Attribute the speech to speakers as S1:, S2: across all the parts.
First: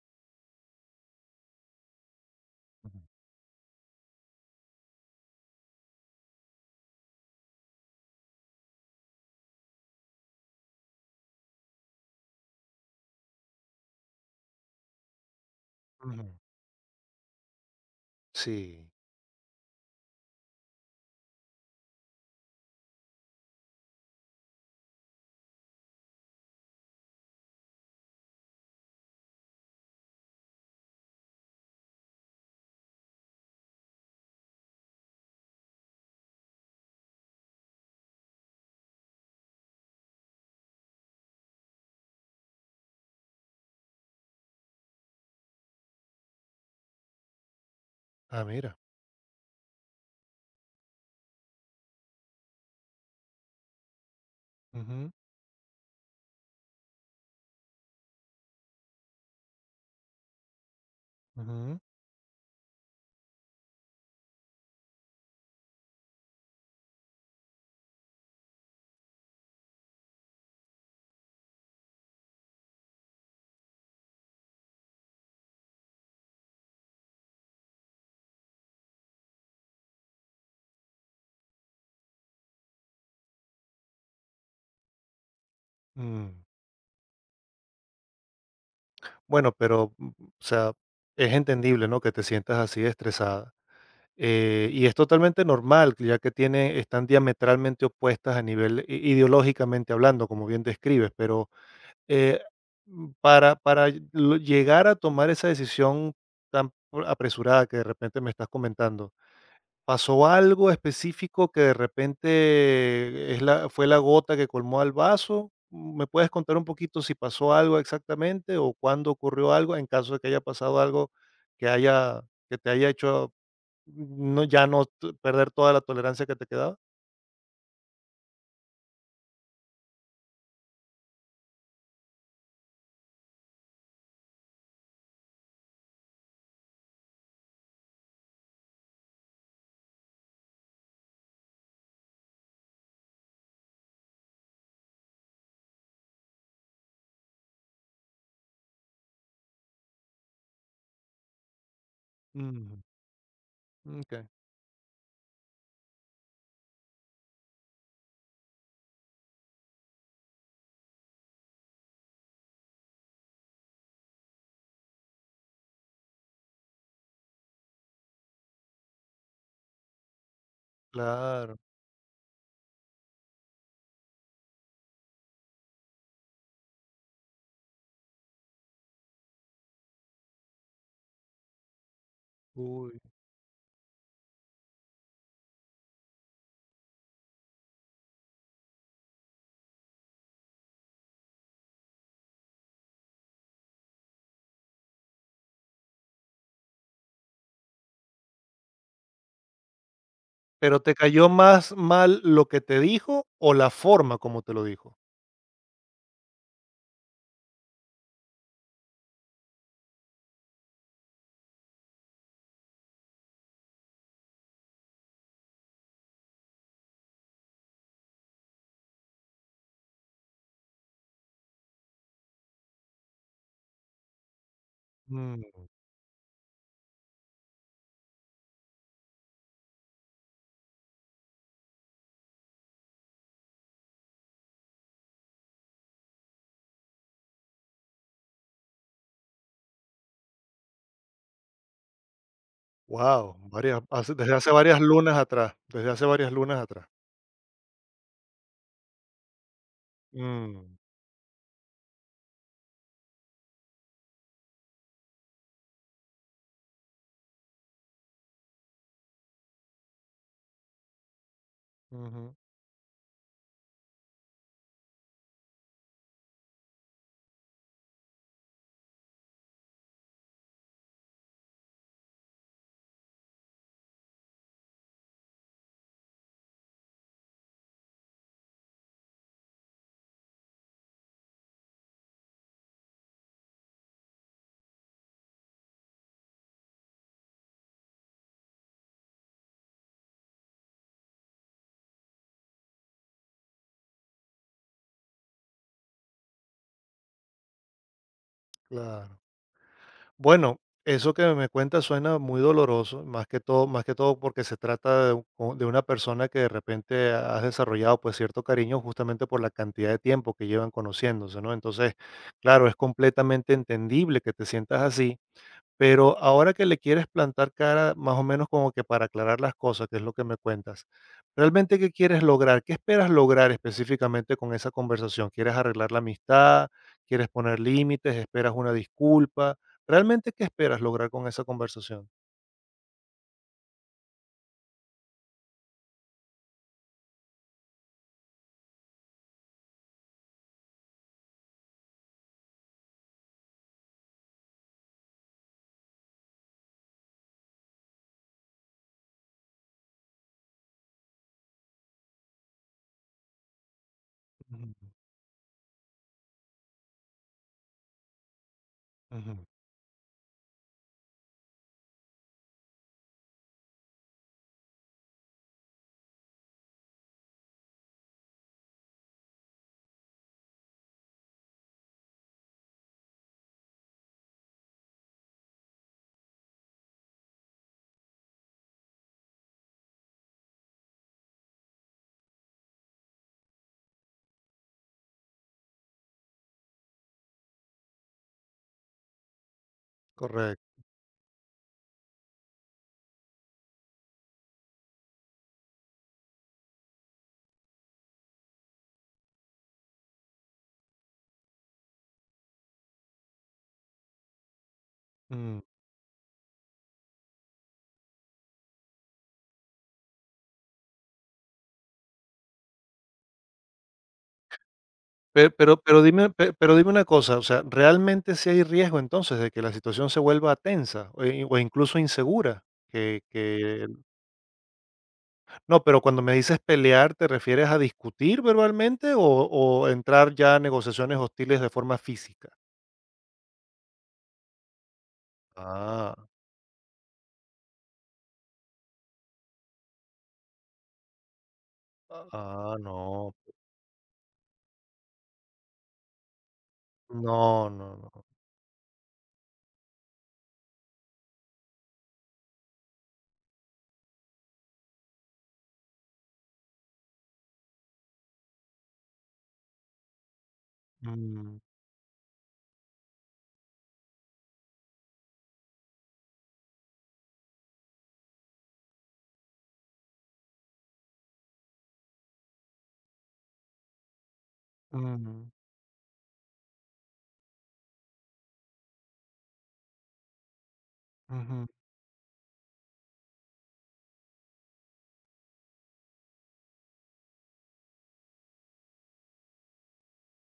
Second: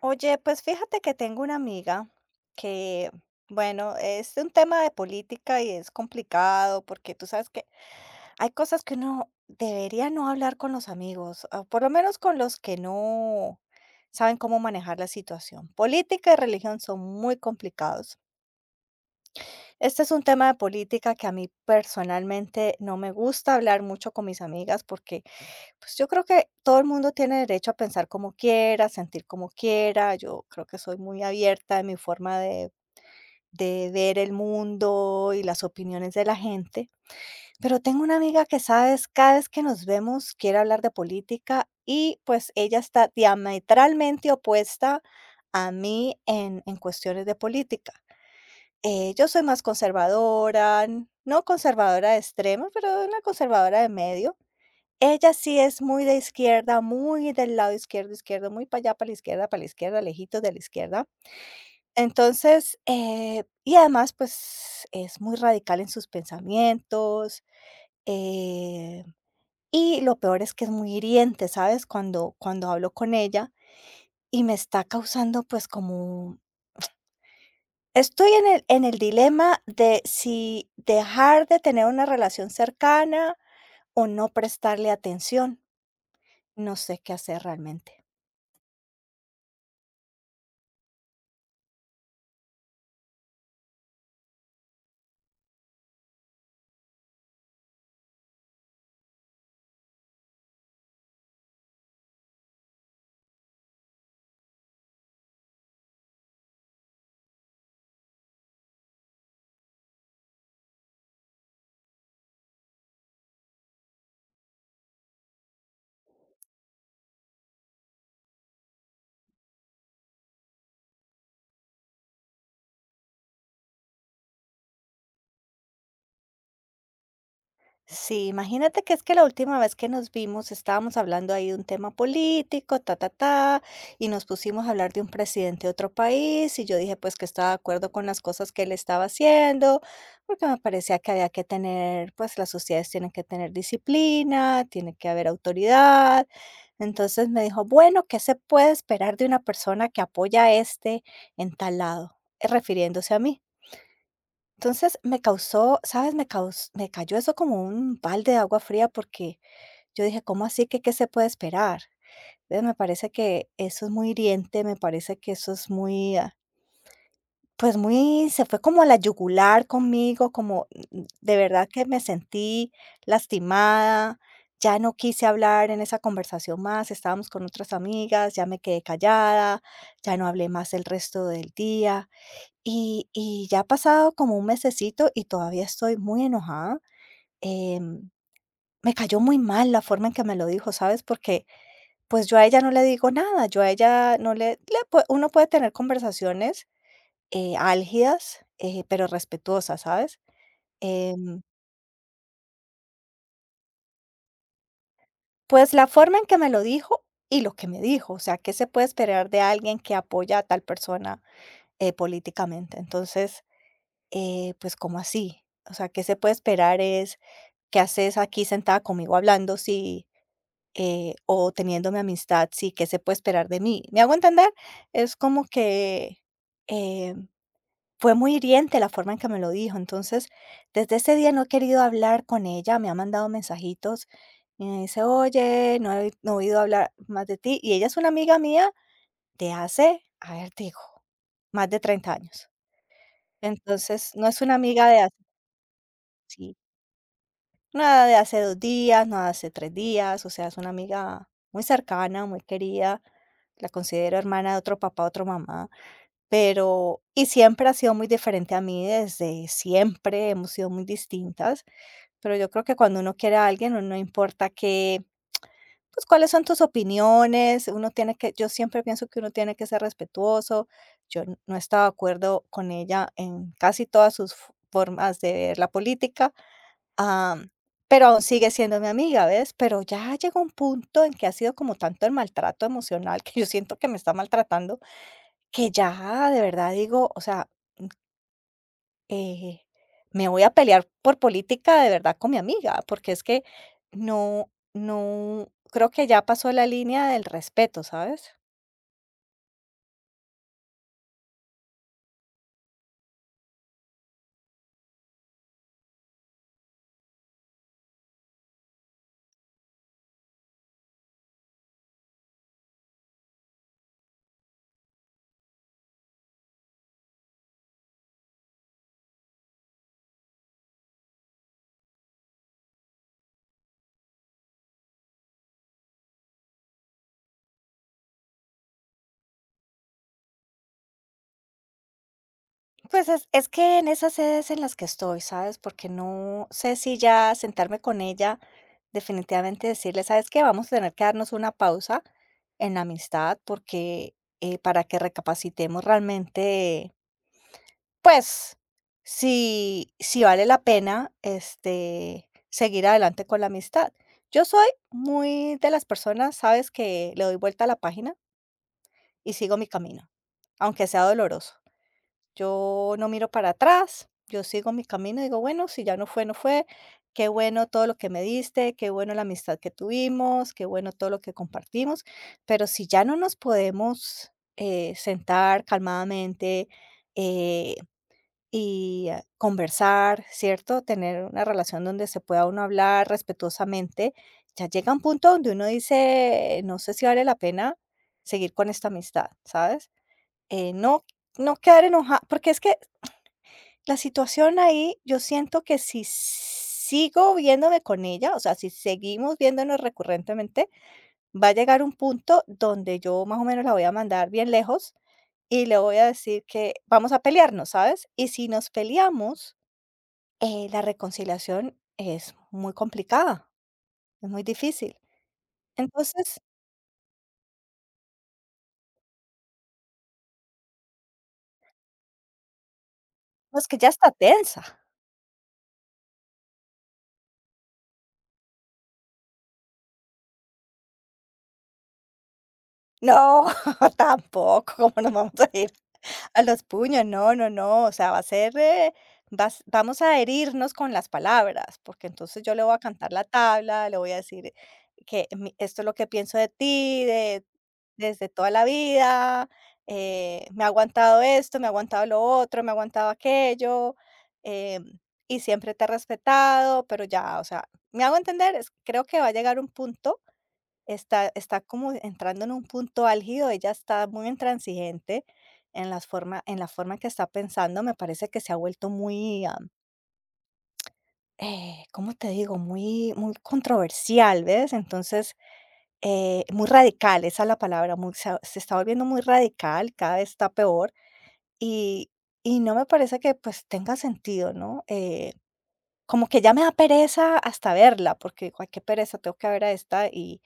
S1: Oye, pues fíjate que tengo una amiga
S2: Ujú,
S1: que, bueno, es un tema de política y es complicado porque tú sabes que hay cosas que uno debería no hablar con los amigos, o por lo menos con los que no saben cómo manejar la situación.
S2: ujú,
S1: Política y religión son muy complicados.
S2: sí.
S1: Este es un tema de política que a mí personalmente no me gusta hablar mucho con mis amigas porque pues yo creo que todo el mundo tiene derecho a pensar como quiera, sentir como quiera. Yo creo que soy muy abierta en mi forma de ver el mundo y las opiniones de la gente. Pero tengo una amiga que, sabes, cada vez que nos vemos quiere hablar de política y pues ella está diametralmente opuesta a mí en cuestiones de política.
S2: Ah, mira.
S1: Yo soy más conservadora, no conservadora de extremo, pero una conservadora de medio.
S2: Ujú,
S1: Ella sí es muy de izquierda, muy del lado izquierdo, izquierdo, muy para allá, para la izquierda, lejitos de la izquierda.
S2: ujú,
S1: Entonces, y además, pues es muy radical en sus pensamientos. eh, y lo peor es que es muy hiriente, ¿sabes? Cuando hablo con ella y me está causando, pues, como. Estoy en en el dilema de si dejar de tener una relación cercana o no prestarle atención.
S2: mm.
S1: No sé qué hacer realmente.
S2: Bueno, pero, o sea, es entendible, ¿no?, que te sientas así estresada, y es totalmente normal, ya que tiene están diametralmente opuestas a nivel i ideológicamente hablando, como bien describes, pero, eh, para ll- lo llegar a tomar esa decisión tan apresurada que de repente me estás comentando. ¿Pasó algo específico que de repente es la fue la gota que colmó al vaso? ¿Me puedes contar un poquito si pasó algo exactamente o cuándo ocurrió algo, en caso de que haya pasado algo que haya que te haya hecho no ya no t perder toda la tolerancia que te quedaba?
S1: Sí, imagínate que es que la última vez que nos vimos estábamos hablando ahí de un tema político, ta, ta, ta, y nos pusimos a hablar de un presidente de otro país, y yo dije pues que estaba de acuerdo con las cosas que él estaba haciendo, porque me parecía que había que tener, pues las sociedades tienen que tener disciplina, tiene que haber autoridad. Entonces me dijo, bueno, ¿qué se puede esperar de una persona que apoya a este en tal lado?
S2: Mm,
S1: Refiriéndose a mí.
S2: okey.
S1: Entonces me causó, ¿sabes? Me cayó eso como un balde de agua fría porque yo dije: "¿Cómo así? ¿Qué se puede esperar?". Entonces me parece que eso es muy hiriente, me parece que eso es muy, pues, muy se fue como a la yugular conmigo, como, de
S2: Claro,
S1: verdad que me sentí lastimada, ya no quise hablar en esa conversación más, estábamos con otras amigas, ya me quedé callada, ya no hablé más el resto del día.
S2: uy.
S1: Y ya ha pasado como un mesecito y todavía estoy muy enojada. Em, Me cayó muy mal la forma en que me lo dijo, ¿sabes? Porque, pues, yo a ella no le digo nada, yo a ella no le le pue uno puede tener conversaciones, álgidas, pero respetuosas, ¿sabes?
S2: ¿Pero te cayó
S1: Em,
S2: más mal lo que te dijo o la forma como te lo dijo?
S1: pues, la forma en que me lo dijo y lo que me dijo, o sea, ¿qué se puede esperar de alguien que apoya a tal persona, políticamente? Entonces, pues, ¿cómo así? O sea, ¿qué se puede esperar? Es, ¿qué haces aquí sentada conmigo hablando si o teniendo mi amistad si qué se puede esperar de mí? ¿Me hago entender? Es como
S2: Mm.
S1: que, eh, fue muy hiriente la forma en que me lo dijo. Entonces, desde ese día no he querido hablar con ella, me ha mandado mensajitos y me dice: "Oye, no he oído hablar más de ti", y ella es una amiga mía de hace, a ver, digo, más de 30 años.
S2: Guau, varias
S1: Entonces,
S2: hace
S1: no
S2: desde
S1: es
S2: hace
S1: una
S2: varias
S1: amiga de hace
S2: lunas atrás, desde hace varias
S1: sí.
S2: lunas atrás.
S1: Nada de hace 2 días, nada de hace 3 días, o sea, es una
S2: Mm,
S1: amiga muy cercana, muy querida, la considero hermana de otro papá, otra mamá, pero y siempre ha sido muy diferente a mí, desde siempre hemos sido muy distintas,
S2: ujú,
S1: pero yo creo que cuando uno quiere a alguien, no importa que, pues, cuáles son tus opiniones, uno tiene que yo siempre pienso que uno tiene que ser respetuoso, yo no estaba de acuerdo con ella en casi todas sus f formas de ver la política. Am, pero aún sigue siendo mi amiga, ¿ves? Pero ya llegó un punto en que ha sido como tanto el maltrato emocional que yo siento que me está maltratando, que ya de verdad digo, o sea, eh, me voy a pelear por política de verdad con mi amiga, porque es que no, no, creo que ya pasó la línea del respeto, ¿sabes?
S2: claro. Bueno, eso que me cuentas suena muy doloroso, más que todo porque se trata de, de una persona que de repente has desarrollado pues cierto cariño justamente por la cantidad de tiempo que llevan conociéndose, ¿no? Entonces, claro, es completamente entendible que te sientas así. Pero ahora que le quieres plantar cara, más o menos como que para aclarar las cosas, que es lo que me cuentas, ¿realmente qué quieres lograr? ¿Qué esperas lograr específicamente con esa conversación? ¿Quieres arreglar la amistad? ¿Quieres poner límites? ¿Esperas una disculpa? ¿Realmente qué esperas lograr con esa conversación?
S1: Pues es que en esas sedes en las que estoy, ¿sabes? Porque no sé si ya sentarme con ella, definitivamente decirle: "¿Sabes qué? Vamos a tener que darnos una pausa en la amistad porque, para que recapacitemos realmente, pues, si vale la pena, este, seguir adelante con la amistad". Yo soy
S2: Ujú,
S1: muy de las personas, ¿sabes?, que le doy vuelta a la página y
S2: ujú,
S1: sigo mi camino, aunque sea doloroso. Yo no miro para atrás, yo sigo mi camino, digo, bueno, si ya no fue, no fue, qué bueno todo lo que me diste, qué bueno la amistad que tuvimos, qué bueno todo lo que compartimos, pero si ya no nos podemos sentar calmadamente eh, y conversar, ¿cierto? Tener una relación donde se pueda uno hablar respetuosamente, ya llega un punto donde uno dice, no sé si vale la pena seguir con esta amistad, ¿sabes?
S2: correcto.
S1: No no quedar enojada, porque es que la situación ahí, yo siento que si sigo viéndome con ella, o sea, si seguimos viéndonos recurrentemente, va a llegar un punto donde yo más o menos la voy a mandar bien lejos
S2: Mm.
S1: y le voy a decir que vamos a pelearnos, ¿sabes? Y si nos peleamos, la reconciliación es muy complicada, es muy difícil. Entonces,
S2: Pero dime una cosa, o sea, ¿realmente si hay riesgo entonces de que la situación se vuelva tensa o incluso insegura?
S1: no, es que
S2: Que
S1: ya está tensa.
S2: No, pero cuando me dices pelear, ¿te refieres a discutir verbalmente o entrar ya a negociaciones hostiles de forma física?
S1: No, tampoco, ¿cómo nos vamos a ir?
S2: Ah,
S1: A los puños, no, no, no, o sea, va a ser, vas vamos a herirnos con las palabras, porque entonces yo le voy
S2: ah,
S1: a cantar la
S2: no.
S1: tabla, le voy a decir que mi esto es lo que pienso de ti, de
S2: No, no, no.
S1: desde toda la vida, me ha aguantado esto, me ha aguantado lo otro, me ha aguantado aquello, em, y siempre te he respetado, pero ya, o sea, ¿me hago entender? Es creo que va a llegar un punto Está
S2: Mm,
S1: está como entrando en un punto álgido, ella está muy intransigente en las forma en la forma en que está pensando, me parece que se ha vuelto muy, ¿cómo te digo? Muy controversial, ¿ves? Entonces,
S2: mm,
S1: muy radical, esa es la palabra, muy se está volviendo muy radical, cada vez está peor,
S2: ujú,
S1: y no me parece que, pues, tenga sentido, ¿no? Como que ya me da pereza hasta verla, porque digo: "Ay, qué pereza, tengo que ver a esta", y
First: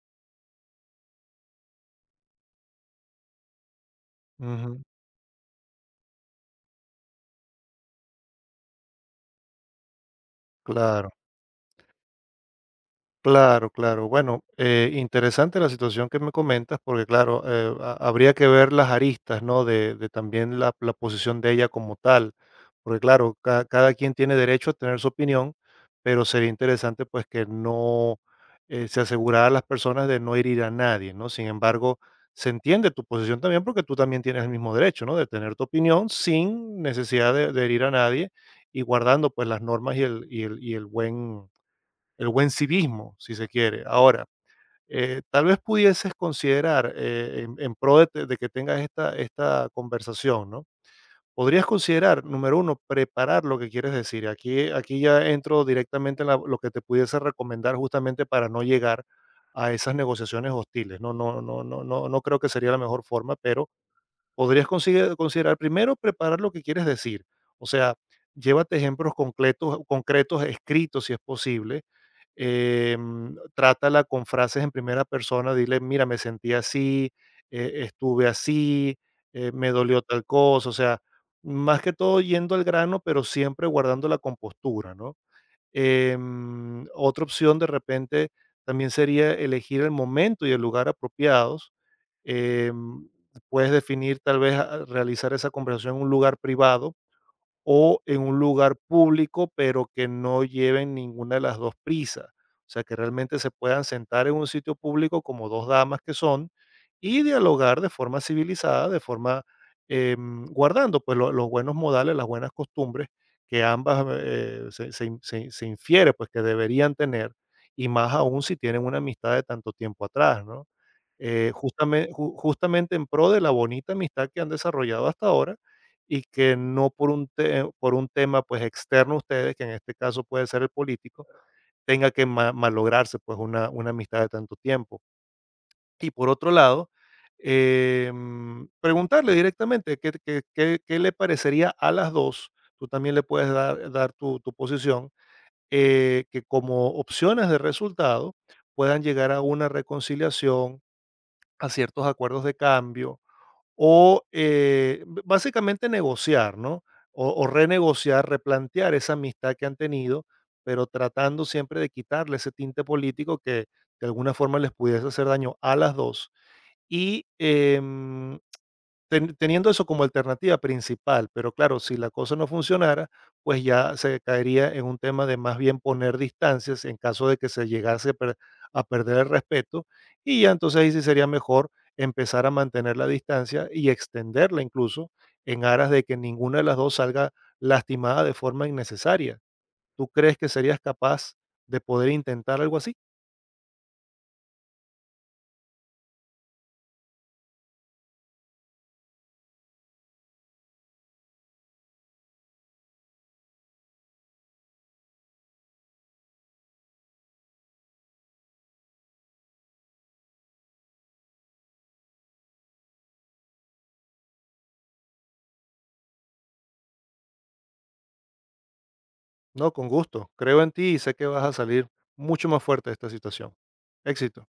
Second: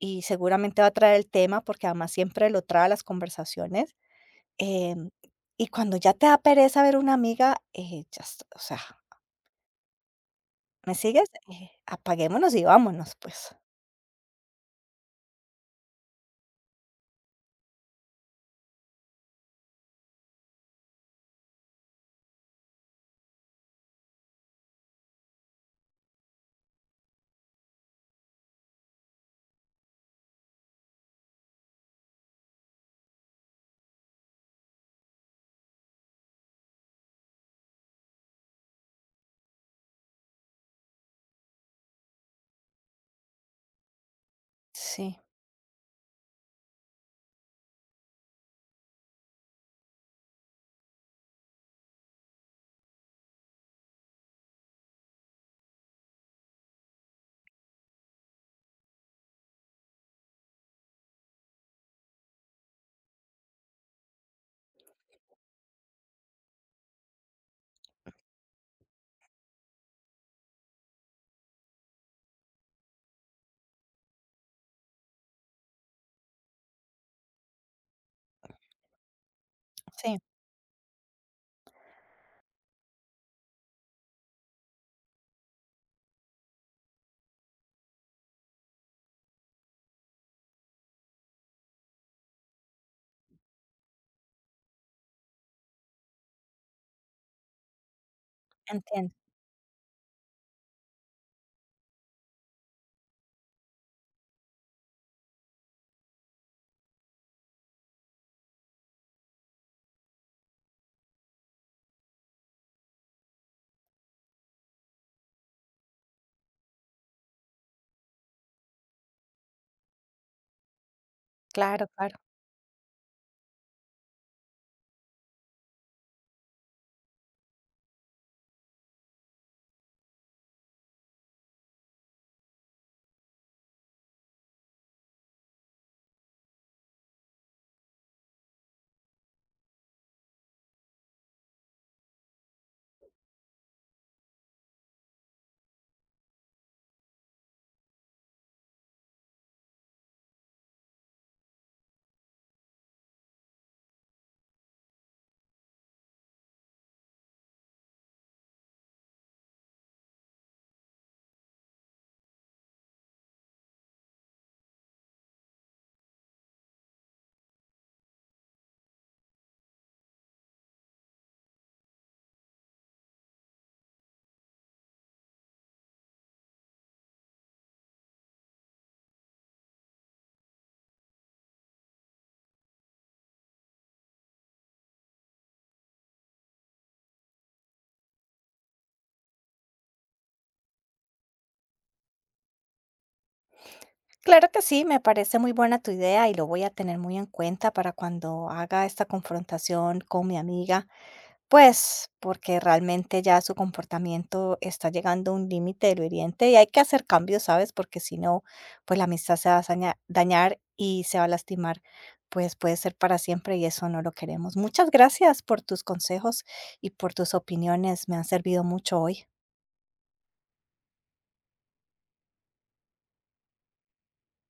S1: seguramente va a traer el tema, porque además siempre lo trae a las conversaciones,
S2: ujú.
S1: em, y cuando ya te da pereza ver una amiga, ya es o sea, ¿me
S2: Claro,
S1: sigues? Apaguémonos y vámonos, pues.
S2: claro, claro. Bueno, interesante la situación que me comentas porque, claro, habría que ver las aristas, ¿no? de también la posición de ella como tal. Porque claro, cada quien tiene derecho a tener su opinión, pero sería interesante pues que no se asegurara a las personas de no herir a nadie, ¿no? Sin embargo, se entiende tu posición también porque tú también tienes el mismo derecho, ¿no? De tener tu opinión sin necesidad de herir a nadie y guardando pues las normas y el, y el, y el buen civismo, si se quiere. Ahora,
S1: Sí,
S2: tal vez pudieses considerar en pro de, de que tengas esta, esta conversación, ¿no? Podrías considerar, número uno, preparar lo que quieres decir. Aquí, aquí ya entro directamente en lo que te pudiese recomendar justamente para no llegar a esas negociaciones hostiles. No, no, no, no, no, no creo que sería la mejor forma, pero podrías considerar primero preparar lo que quieres decir. O sea, llévate ejemplos concretos, concretos escritos si es posible. Trátala con frases en primera persona, dile, mira, me sentí así, estuve así, me dolió
S1: sí,
S2: tal cosa, o sea, más que todo yendo al grano, pero siempre guardando la compostura, ¿no? Otra opción de repente también sería elegir el momento y el lugar apropiados. em, Puedes definir tal vez realizar esa conversación en un lugar privado o en un lugar
S1: entiendo.
S2: público, pero que no lleven ninguna de las 2 prisas. O sea, que realmente se puedan sentar en un sitio público como 2 damas que son, y dialogar de forma civilizada, de forma, guardando, pues, lo los buenos modales, las buenas costumbres que ambas, se se infiere, pues, que deberían tener, y más aún si tienen una amistad de tanto tiempo atrás, ¿no?
S1: Claro,
S2: Justame
S1: claro.
S2: ju justamente en pro de la bonita amistad que han desarrollado hasta ahora y que no por un tema, pues, externo a ustedes, que en este caso puede ser el político, tenga que ma malograrse, pues, una amistad de tanto tiempo. Y por otro lado, preguntarle directamente qué le parecería a las dos. Tú también le puedes dar tu posición, que como opciones de resultado puedan llegar a una reconciliación, a ciertos acuerdos de cambio, o, b básicamente negociar, ¿no? O renegociar, replantear esa amistad que han tenido, pero tratando siempre de quitarle ese tinte político que de alguna forma les pudiese hacer daño a las 2. Y, teniendo eso como alternativa principal, pero claro, si la cosa no funcionara, pues ya se caería en un tema de más bien poner distancias en caso de que se llegase a perder el respeto y ya entonces ahí sí sería mejor empezar a mantener la distancia y extenderla incluso en aras de que ninguna de las dos salga lastimada de forma innecesaria. ¿Tú crees que serías capaz de poder intentar algo así?
S1: Claro que sí, me parece muy buena tu idea y lo voy a tener muy en cuenta para cuando haga esta confrontación con mi amiga. Pues, porque realmente ya su comportamiento está llegando a un límite del hiriente y hay que hacer cambios, ¿sabes? Porque si no, pues la amistad se va a dañar y se va a lastimar, pues puede ser para siempre y eso no lo queremos. Muchas gracias por tus consejos y por tus opiniones, me han servido mucho hoy.
S2: No, con gusto. Creo en ti y sé que vas a salir mucho más fuerte de esta situación. Éxito.